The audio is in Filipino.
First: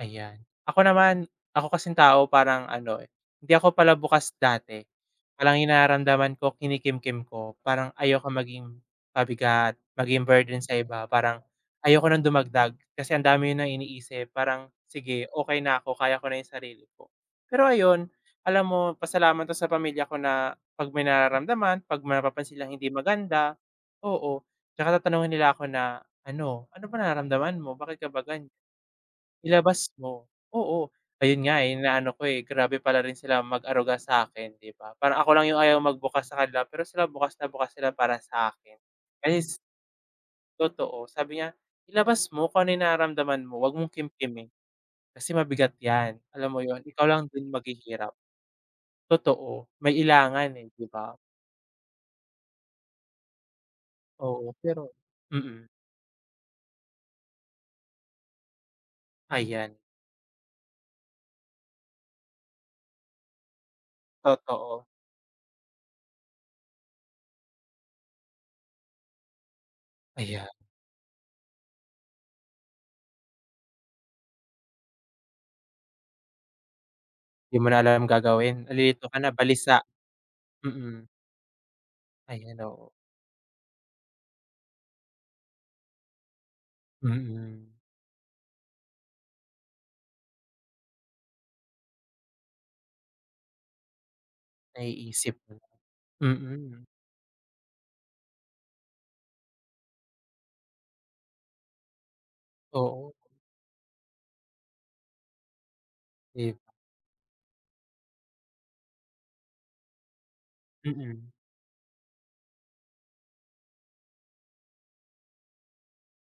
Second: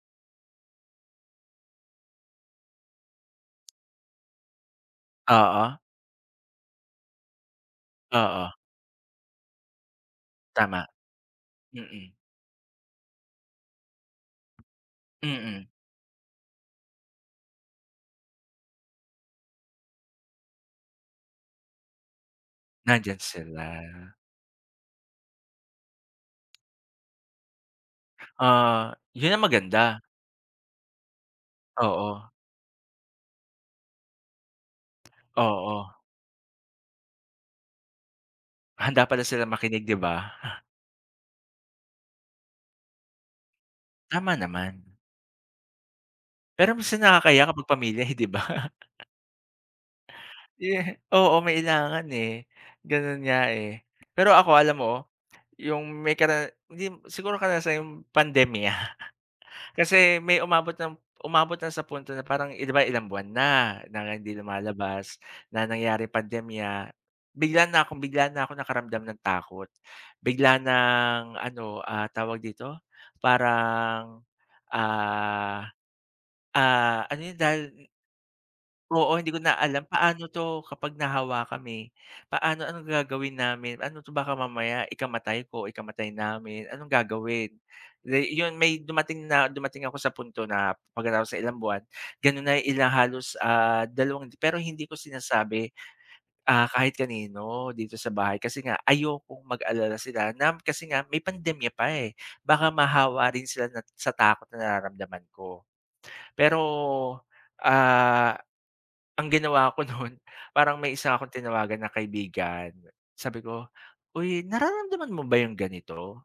Ayan. Ako naman, ako kasing tao parang ano, eh, hindi ako pala bukas dati. Parang yung Oo. nararamdaman ko, kinikimkim ko. Parang ayokong Oo. maging pabigat, maging burden sa Tama. iba. Parang Mm. ayoko ng dumagdag, kasi ang dami niyo ng iniisip, parang, "Sige okey Mm. na ako, kaya ko na yung sarili ko." Pero ayon, alam mo pasalamat ako sa pamilya ko na 'pag may nararamdaman, 'pag may mapapansin silang hindi Nandiyan maganda sila. oo, tsaka tatanungin nila ako na ano, "Ano ba nararamdaman mo? Bakit ka ba ganiyan? Oo. Yun ang Ilabas maganda. mo." Oo, ayun nga, eh. Inaano ko, Oo. eh, grabe pala rin sila mag-aruga sa'kin, di ba? Parang ako lang yung ayaw Oo. magbukas sa kanila, pero sila bukas na bukas sila para sa'kin. Handa pala Ayun, silang s makinig, di ba? Totoo. Sabi niya, ilabas mo kung ano yung nararamdaman mo, 'wag mong Tama kimkimin. naman. Kasi mabigat 'yan. Alam mo Pero 'yon, minsan ikaw lang nakakahiya din kapag pamilya, maghihirap. hindi ba? Totoo, may ilangan, eh, di Yehe ba? oo, may ilangan, eh. Ganun nga, eh. Pero ako Oo, alam pero mo, mm. yung may kara hindi siguro karanasan, yung pandemya. Ayan. Kasi may umabot ng umabot na sa punto na parang, di ba ilang buwan na, nang hindi Totoo. lumalabas na nangyari pandemya bigla na akong bigla na akong nakaramdam ng takot Ayan. bigla ng ano, ah, tawag dito, parang, ah, ah, ano yun Di mo na dahil alam gagawin. Nalilito Oo. ka na, Hindi ko na balisa. alam, paano 'to kapag Mm. nahawa kami? Ayan, Paano anong oo. gagawin namin? Ano 'to, baka mamaya ikamatay ko, ikamatay namin, anong gagawin? Mm. Day iyon may dumating na dumating ako sa punto na pagkatapos ng ilang buwan, gano'n na yung ilang halos, ah, dalawang pero hindi ko Naiisip 'no. sinasabi, ah, Mm. kahit kanino dito sa bahay kasi nga ayokong mag-alala sila na kasi nga may pandemya pa, eh. Baka Oo. mahawa rin sila na sa takot na nararamdaman ko. If Pero, ah, ang ginawa ko nun, parang may isa Mm. akong tinawagan na kaibigan, Sabi ko, "Uy, nararamdaman mo ba yung ganito?"